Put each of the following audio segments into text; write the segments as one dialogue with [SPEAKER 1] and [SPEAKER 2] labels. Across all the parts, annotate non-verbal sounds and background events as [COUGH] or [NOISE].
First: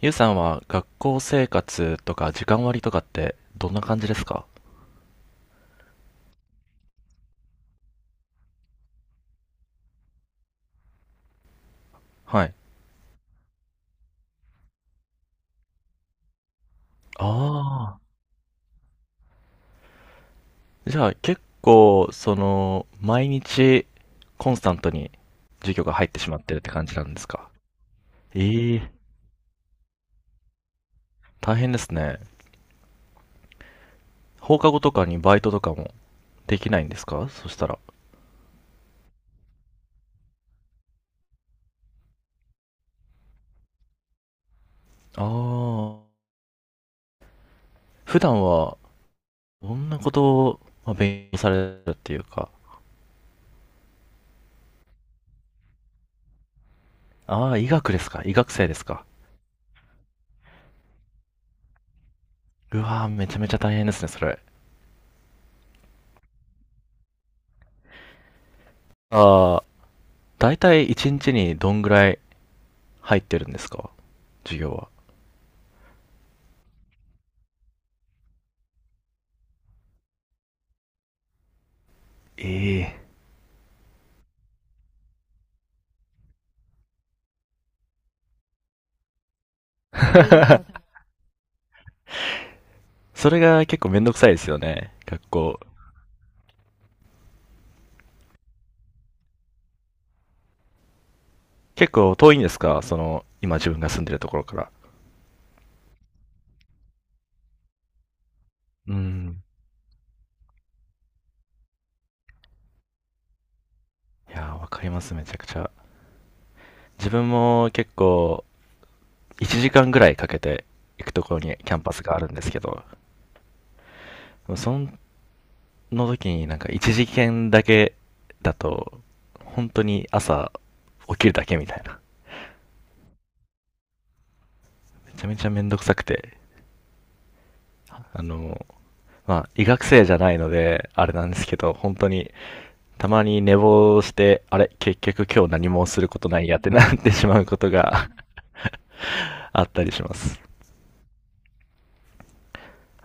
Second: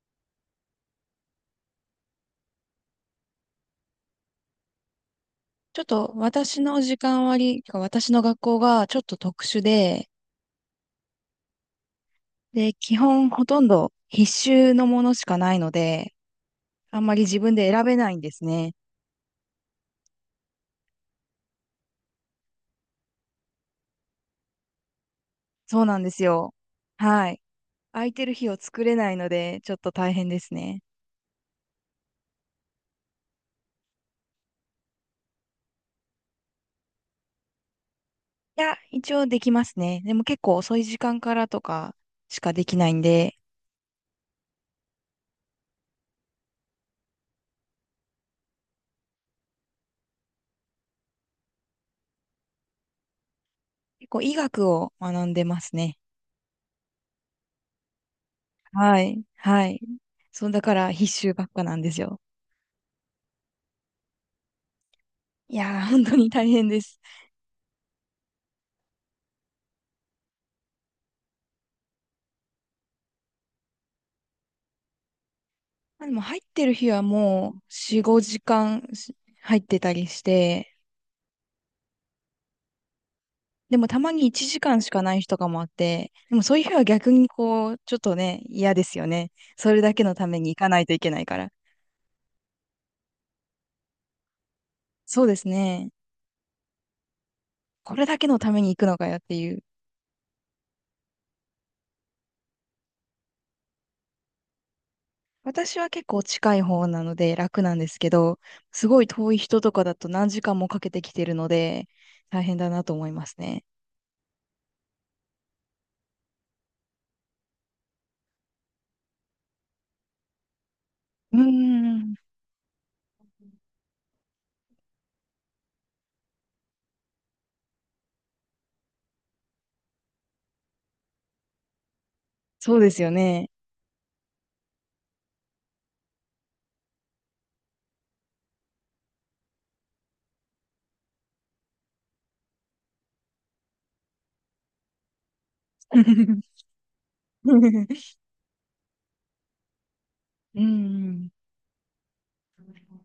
[SPEAKER 1] ゆうさんは学校生活とか時間割とかってどんな感じですか？
[SPEAKER 2] ちょっと私の時間割り、私の学校がちょっと特殊で、
[SPEAKER 1] はい。
[SPEAKER 2] で、基本ほとんど必修のものしかないので、あんまり自分で選べ
[SPEAKER 1] ああ。
[SPEAKER 2] ないんですね。
[SPEAKER 1] じゃあ結構、毎日コンスタントに授
[SPEAKER 2] そ
[SPEAKER 1] 業
[SPEAKER 2] う
[SPEAKER 1] が
[SPEAKER 2] なん
[SPEAKER 1] 入
[SPEAKER 2] で
[SPEAKER 1] って
[SPEAKER 2] す
[SPEAKER 1] しまっ
[SPEAKER 2] よ。
[SPEAKER 1] てるって感じなんです
[SPEAKER 2] はい。
[SPEAKER 1] か？
[SPEAKER 2] 空いてる日を
[SPEAKER 1] え
[SPEAKER 2] 作
[SPEAKER 1] え、
[SPEAKER 2] れないので、ちょっと大変ですね。
[SPEAKER 1] 大変ですね。放課後とかにバイトとかもできないんですか、そしたら？
[SPEAKER 2] いや、一応できますね。でも結構遅い時間からとかしかできないんで、
[SPEAKER 1] ああ。普段は、どんなことを、まあ、勉強されるっていうか。
[SPEAKER 2] 結構医学を学んでますね。
[SPEAKER 1] ああ、医学ですか？医学生です
[SPEAKER 2] は
[SPEAKER 1] か？
[SPEAKER 2] い。はい。そう、だから必修ばっかなんですよ。
[SPEAKER 1] うわー、めちゃめちゃ大変ですね、それ。
[SPEAKER 2] いやー、本当に大変です。
[SPEAKER 1] あ、大体1日にちにどんぐらい入ってるんですか、授業は？
[SPEAKER 2] でも入ってる日はもう4、5時間し入ってたりして、
[SPEAKER 1] ええ。
[SPEAKER 2] でもたまに1時間しかない日とかもあって、でもそういう日は逆にこう、ちょっとね、嫌ですよね。それだけのために行かないといけないから。
[SPEAKER 1] それが結構めんどくさいですよね。学
[SPEAKER 2] そうです
[SPEAKER 1] 校。
[SPEAKER 2] ね。これだけのために行くのかよっていう。
[SPEAKER 1] 結構遠いんですか？今自分が住んでるところから。
[SPEAKER 2] 私は結構近い方なので楽なんですけど、す
[SPEAKER 1] う
[SPEAKER 2] ごい遠い
[SPEAKER 1] ん。
[SPEAKER 2] 人とかだと何時間もかけてきてるので、大変だなと思いますね。
[SPEAKER 1] いやー、わかります、めちゃくちゃ。自分も結構、1時間ぐらいかけて行くとこ
[SPEAKER 2] うー
[SPEAKER 1] ろにキャンパス
[SPEAKER 2] ん、
[SPEAKER 1] があるんですけど、その時になんか1時間だけだと、本当に朝起きるだけみたいな。
[SPEAKER 2] そうですよね。
[SPEAKER 1] めちゃめちゃめんどくさくて、あの、まあ、医学生じゃないので、あれなんですけど、本当に、たまに寝坊して、あれ、結局今日何もすることないやっ
[SPEAKER 2] [LAUGHS]
[SPEAKER 1] てなってしまうことが [LAUGHS] あったりします。
[SPEAKER 2] うん。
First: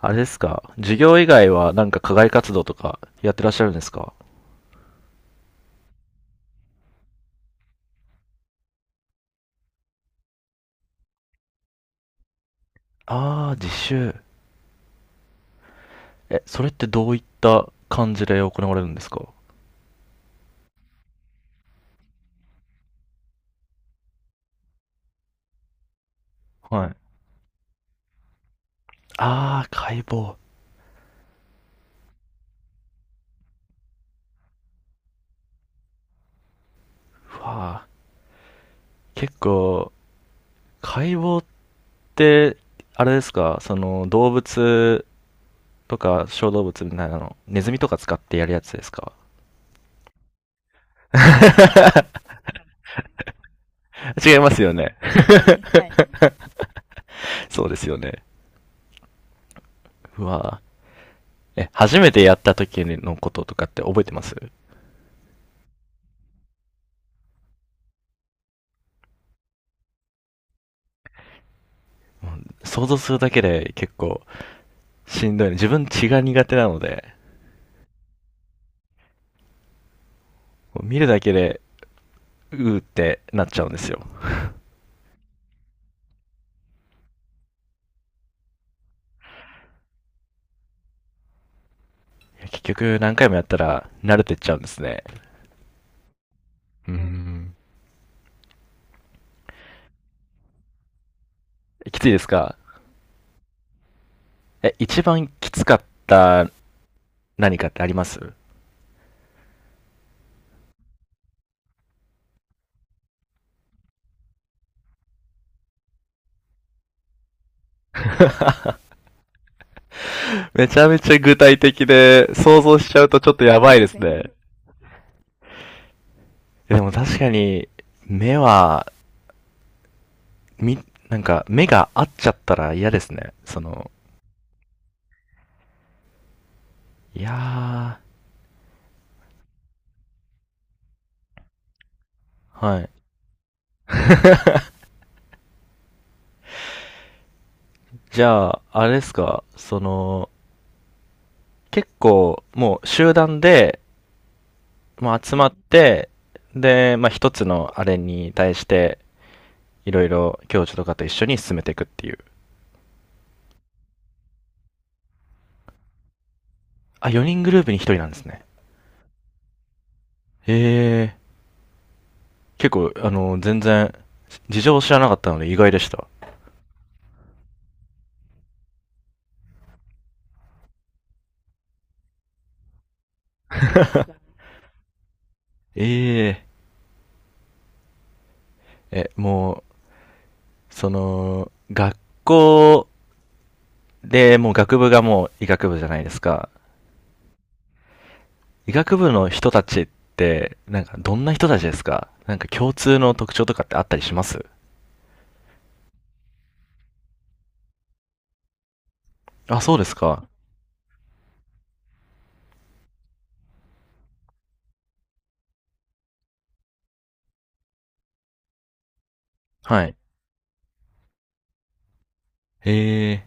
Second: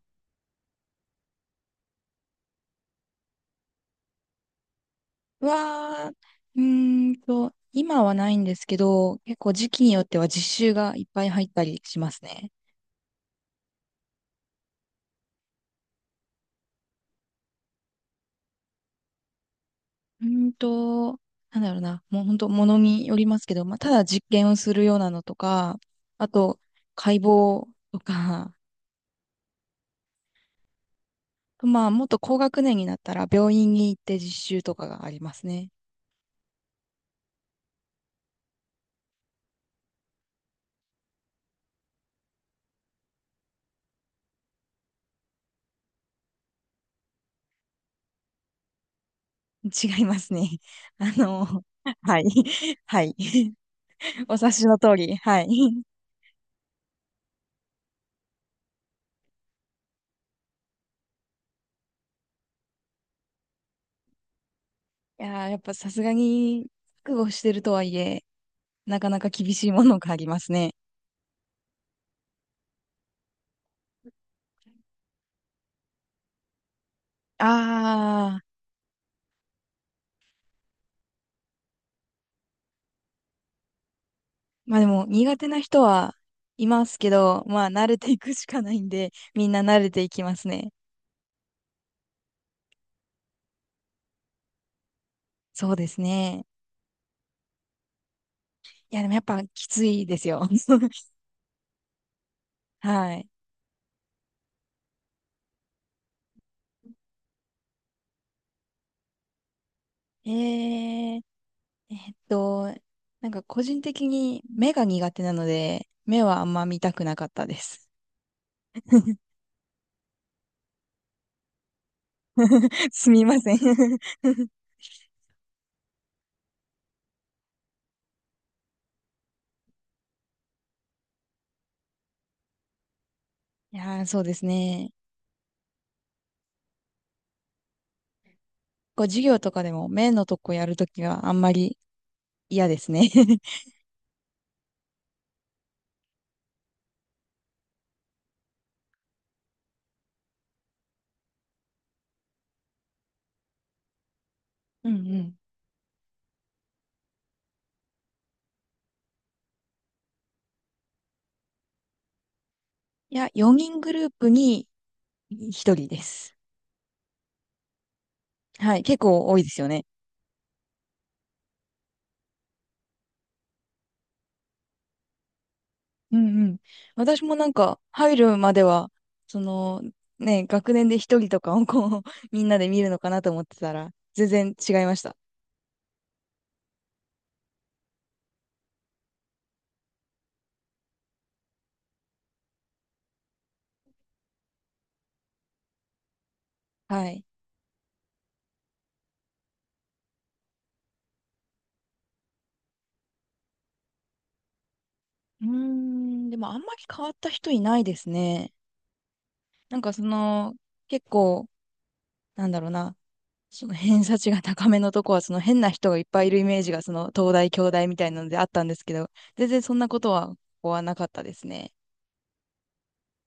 [SPEAKER 1] あれですか、授業以外はなんか課外活動とかやってらっしゃるんですか？
[SPEAKER 2] は、うーんと、今はないんですけど、結構時期によっては実習がいっぱい入ったりしますね。
[SPEAKER 1] あー、実習。え、それってどういった感じで行われるんですか？
[SPEAKER 2] うーんと、なんだろうな、もう本当、ものによりますけど、まあ、ただ実験をするようなのとか、あと、
[SPEAKER 1] はい。
[SPEAKER 2] 解剖とか、
[SPEAKER 1] あー、解剖。
[SPEAKER 2] [LAUGHS] まあ、もっと高学年になったら病院に行って実習とかがありますね。
[SPEAKER 1] うわあ、結構、解剖って、あれですか、その動物とか小動物みたいなの、ネズミとか使ってやるやつですか？
[SPEAKER 2] 違いますね。[LAUGHS] あの、[LAUGHS] はい。[LAUGHS] はい。
[SPEAKER 1] [LAUGHS]
[SPEAKER 2] [LAUGHS] お
[SPEAKER 1] 違いま
[SPEAKER 2] 察し
[SPEAKER 1] すよ
[SPEAKER 2] の通
[SPEAKER 1] ね。
[SPEAKER 2] り。はい。[LAUGHS]
[SPEAKER 1] はい。[LAUGHS] そうですよね。うわぁ、え、初めてやった時のこととかって覚えてます？
[SPEAKER 2] いやー、やっぱさすがに、覚悟してるとはいえ、なかなか厳しいものがありますね。
[SPEAKER 1] 想像するだけで結構しんどいね、自分血が苦手なので、
[SPEAKER 2] ああ、
[SPEAKER 1] 見るだけで、うーってなっちゃうんですよ。
[SPEAKER 2] まあでも苦手な人はいますけど、まあ慣れていくしかないんで、みんな慣れていきますね。
[SPEAKER 1] いや結局何回もやったら慣れてっちゃうんですね。
[SPEAKER 2] そうですね。
[SPEAKER 1] うーん。
[SPEAKER 2] いやでもやっぱきついですよ。[LAUGHS]
[SPEAKER 1] きついですか？
[SPEAKER 2] はい。
[SPEAKER 1] え、一番きつかった何かってあります？
[SPEAKER 2] えー、えっと、なんか個人的に目が苦手なので、目はあんま見たくなかったです。[LAUGHS]
[SPEAKER 1] めちゃめちゃ具体的で、想像しちゃう
[SPEAKER 2] す
[SPEAKER 1] と
[SPEAKER 2] み
[SPEAKER 1] ちょっ
[SPEAKER 2] ま
[SPEAKER 1] と
[SPEAKER 2] せん [LAUGHS] い
[SPEAKER 1] やばいですね。でも確かに、目は、み、なんか、目が合っちゃったら嫌ですね。
[SPEAKER 2] やー、そうですね。
[SPEAKER 1] いや
[SPEAKER 2] こう授業とかでも目のとこやるときはあんまり
[SPEAKER 1] ー、
[SPEAKER 2] 嫌で
[SPEAKER 1] は
[SPEAKER 2] す
[SPEAKER 1] い。
[SPEAKER 2] ね [LAUGHS]
[SPEAKER 1] [LAUGHS] じゃあ、あれですか、結構、もう集団で、
[SPEAKER 2] うん
[SPEAKER 1] ま
[SPEAKER 2] う
[SPEAKER 1] あ集
[SPEAKER 2] ん。
[SPEAKER 1] まって、で、まあ一つのあれに対して、いろいろ教授とかと一緒に進めていくっていう。
[SPEAKER 2] いや、4人グループに1人です。
[SPEAKER 1] あ、4人グループに1人なんですね。
[SPEAKER 2] はい、結構多いですよね。
[SPEAKER 1] へえー、結構、全然、事情を知らなかったので意外でした。
[SPEAKER 2] うんうん。私もなんか入るまでは、そのね、学年で1人とかをこう、[LAUGHS] みんなで見るのかなと思ってたら、全然違いました。
[SPEAKER 1] ええ、え、もう、学校でもう学部がもう医学部じゃないですか。
[SPEAKER 2] はい。
[SPEAKER 1] 医学部の人たちって、なんかどんな人たちですか？なんか共通の特徴とかってあったりします？
[SPEAKER 2] うーん、でもあんまり変わった人いないですね。
[SPEAKER 1] あ、そ
[SPEAKER 2] な
[SPEAKER 1] う
[SPEAKER 2] ん
[SPEAKER 1] で
[SPEAKER 2] か
[SPEAKER 1] す
[SPEAKER 2] そ
[SPEAKER 1] か。
[SPEAKER 2] の、結構、なんだろうな、その偏差値が高めのとこは、その変な人がいっぱいいるイメージが、その東大、京大みたいなのであったんですけど、全然そん
[SPEAKER 1] は
[SPEAKER 2] な
[SPEAKER 1] い。
[SPEAKER 2] ことは、ここはなかったですね。
[SPEAKER 1] へえ。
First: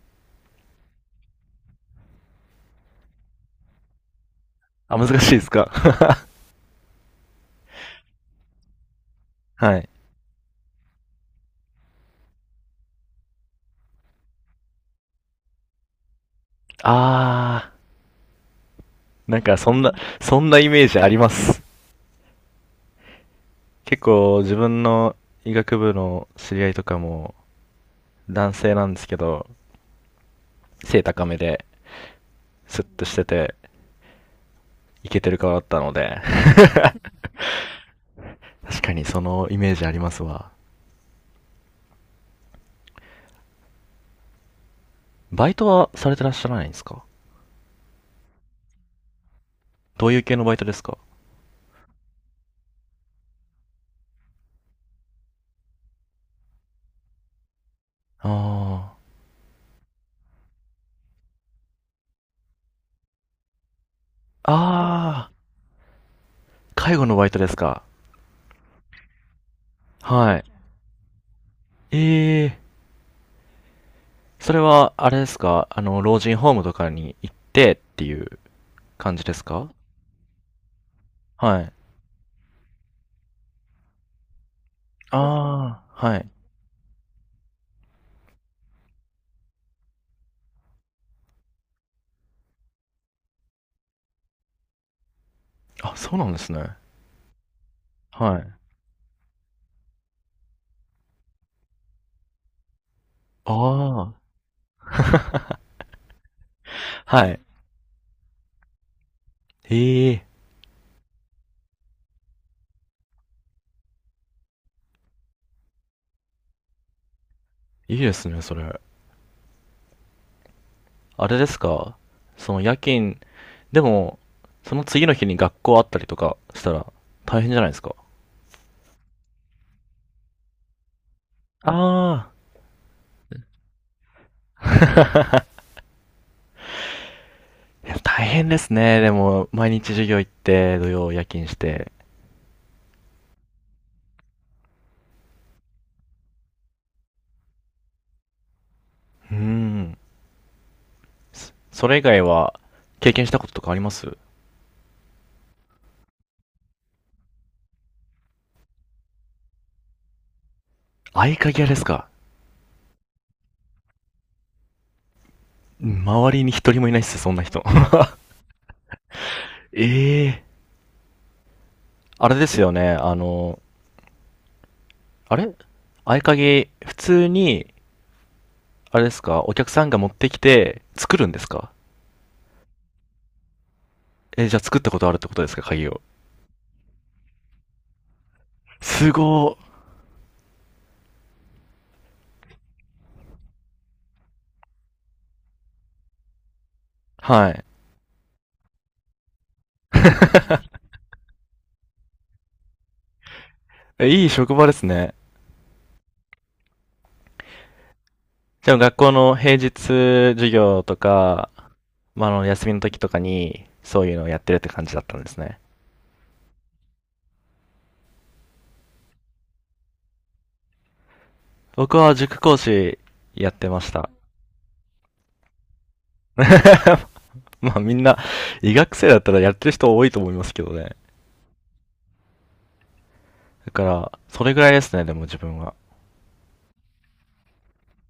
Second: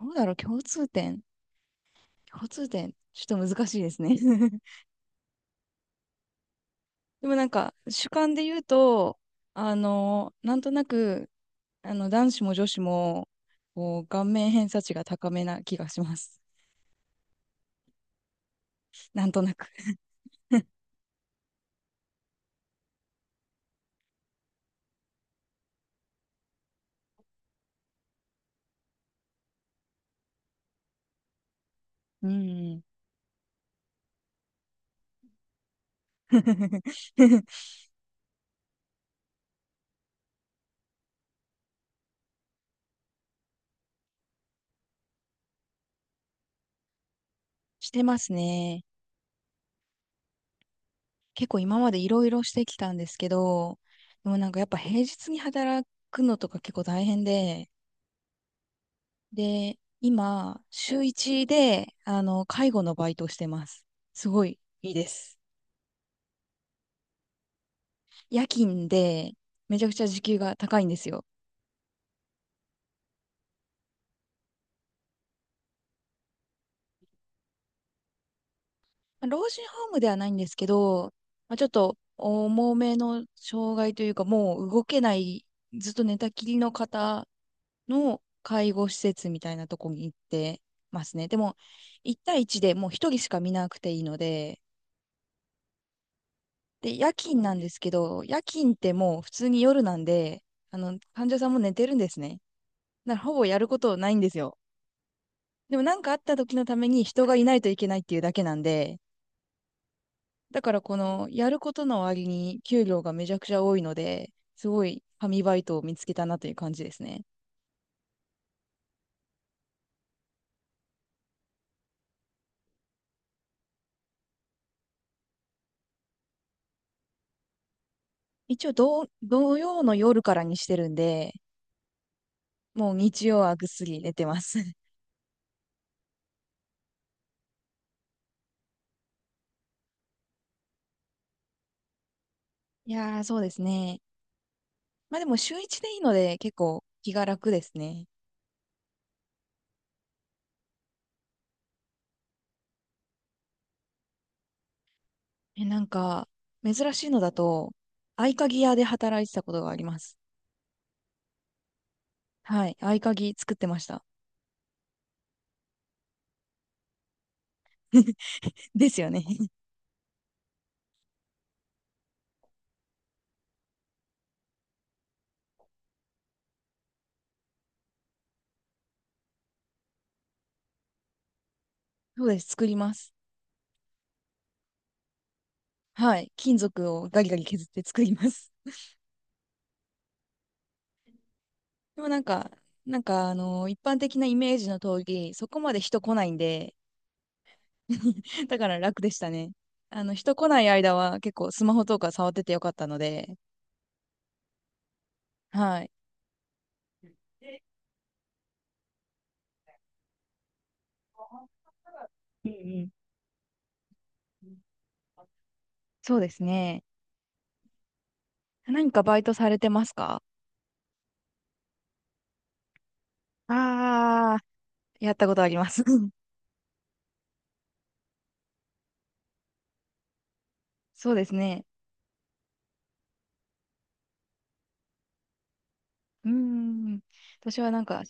[SPEAKER 2] どうだろう、共通点。共通点、ちょっと難しいですね。[LAUGHS]
[SPEAKER 1] あ、難しいですか？
[SPEAKER 2] でもなんか、主観で言うと、
[SPEAKER 1] [LAUGHS]
[SPEAKER 2] あ
[SPEAKER 1] はい。
[SPEAKER 2] の、なんとなく、あの、男子も女子も、こう、顔面偏差値が高めな気がします。
[SPEAKER 1] あ
[SPEAKER 2] な
[SPEAKER 1] ー、
[SPEAKER 2] ん
[SPEAKER 1] な
[SPEAKER 2] と
[SPEAKER 1] ん
[SPEAKER 2] な
[SPEAKER 1] か
[SPEAKER 2] く。
[SPEAKER 1] そんなイメージあります。結構自分の医学部の知り合いとかも男性なんですけど、背高めで、
[SPEAKER 2] う
[SPEAKER 1] ス
[SPEAKER 2] ん。
[SPEAKER 1] ッとしてて、イケてる顔だったので、
[SPEAKER 2] [LAUGHS]
[SPEAKER 1] 確かにそのイメージありますわ。バイトはされてらっしゃらないんですか？
[SPEAKER 2] してますね。
[SPEAKER 1] どういう系のバイトですか？
[SPEAKER 2] 結構今までいろいろしてきたんですけど、でもなんかやっぱ平日に働くのとか結構大変で、
[SPEAKER 1] あ
[SPEAKER 2] で、今、週1で、あの、介護のバイトをしてます。すご
[SPEAKER 1] あ。あ
[SPEAKER 2] いいいで
[SPEAKER 1] あ、
[SPEAKER 2] す。
[SPEAKER 1] 介護のバイトですか。
[SPEAKER 2] 夜勤で、めちゃくちゃ時給
[SPEAKER 1] はい。
[SPEAKER 2] が高いんですよ。
[SPEAKER 1] ええ、それは、あれですか、老人ホームとかに行ってっていう感じ
[SPEAKER 2] まあ
[SPEAKER 1] です
[SPEAKER 2] 老人
[SPEAKER 1] か？
[SPEAKER 2] ホームではないんですけど、まあ、
[SPEAKER 1] は
[SPEAKER 2] ちょっ
[SPEAKER 1] い。
[SPEAKER 2] と重めの障害というか、もう動けない、
[SPEAKER 1] あ
[SPEAKER 2] ずっと
[SPEAKER 1] あ、は
[SPEAKER 2] 寝た
[SPEAKER 1] い。
[SPEAKER 2] きりの方の介護施設みたいなとこに行ってますね。でも、1対1でもう1人しか見なくていいので、
[SPEAKER 1] あ、そうなんですね。
[SPEAKER 2] で、夜勤なんですけど、
[SPEAKER 1] は
[SPEAKER 2] 夜
[SPEAKER 1] い。
[SPEAKER 2] 勤ってもう普通に夜なんで、あの、患者さんも寝てるんですね。だからほぼやることな
[SPEAKER 1] ああ。
[SPEAKER 2] いんですよ。
[SPEAKER 1] [LAUGHS]
[SPEAKER 2] でもなんかあった時のために人
[SPEAKER 1] は
[SPEAKER 2] が
[SPEAKER 1] い。
[SPEAKER 2] いないといけないっていうだけなんで、
[SPEAKER 1] ええ、
[SPEAKER 2] だからこのやることの割に給料がめちゃくちゃ多いので、すごい神バイトを見つけたなという感じですね。
[SPEAKER 1] いいですね、それ。あれですか、その夜勤でも、その次の日に学校あったりとかしたら大変じゃないですか。
[SPEAKER 2] 一応土曜の夜からにしてるんで、
[SPEAKER 1] ああ。
[SPEAKER 2] もう日曜はぐっすり寝てます。[LAUGHS]
[SPEAKER 1] [LAUGHS] いや大変ですね。でも、毎日授業行って、土曜夜勤して。
[SPEAKER 2] いやー、そうですね。まあでも週一でいいので結構気が楽ですね。
[SPEAKER 1] うーん。それ以外は、経験したこととかあります？
[SPEAKER 2] え、なんか、珍しいのだと、合鍵屋で働いてたことがあります。
[SPEAKER 1] 合鍵屋ですか？
[SPEAKER 2] はい。合鍵作ってました。
[SPEAKER 1] 周りに一人もいないっす、そんな人。
[SPEAKER 2] [LAUGHS] ですよね。[LAUGHS]
[SPEAKER 1] [LAUGHS] ええ、あれですよね、あの、あれ合鍵、普通に、あれですか、お客さんが持ってきて、作るんですか？
[SPEAKER 2] そうです。作ります。
[SPEAKER 1] え、じゃあ作ったことあるってことですか、鍵を。
[SPEAKER 2] はい。金属をガリガリ削って作ります。
[SPEAKER 1] すご
[SPEAKER 2] でもなんか、あの一般的なイメージの通り、そこまで人来ないんで、
[SPEAKER 1] はい。
[SPEAKER 2] [LAUGHS] だから楽でしたね。あの、人来ない間は結構スマホとか触っててよかったので、
[SPEAKER 1] え、いい職場ですね。
[SPEAKER 2] はい。
[SPEAKER 1] じゃあ学校の平日授業とか、まあ、
[SPEAKER 2] うん
[SPEAKER 1] 休みの
[SPEAKER 2] うん。
[SPEAKER 1] 時とかに、そういうのをやってるって感じだったんですね。
[SPEAKER 2] そうですね。何かバイトされてますか？
[SPEAKER 1] 僕は塾講師やってました。
[SPEAKER 2] ああー、やったことあります。[LAUGHS]
[SPEAKER 1] まあみんな、医学生だったらやってる人多いと思いますけどね。
[SPEAKER 2] そうですね。
[SPEAKER 1] だから、それぐらいですね、でも自分は。
[SPEAKER 2] うーん。私はなんか、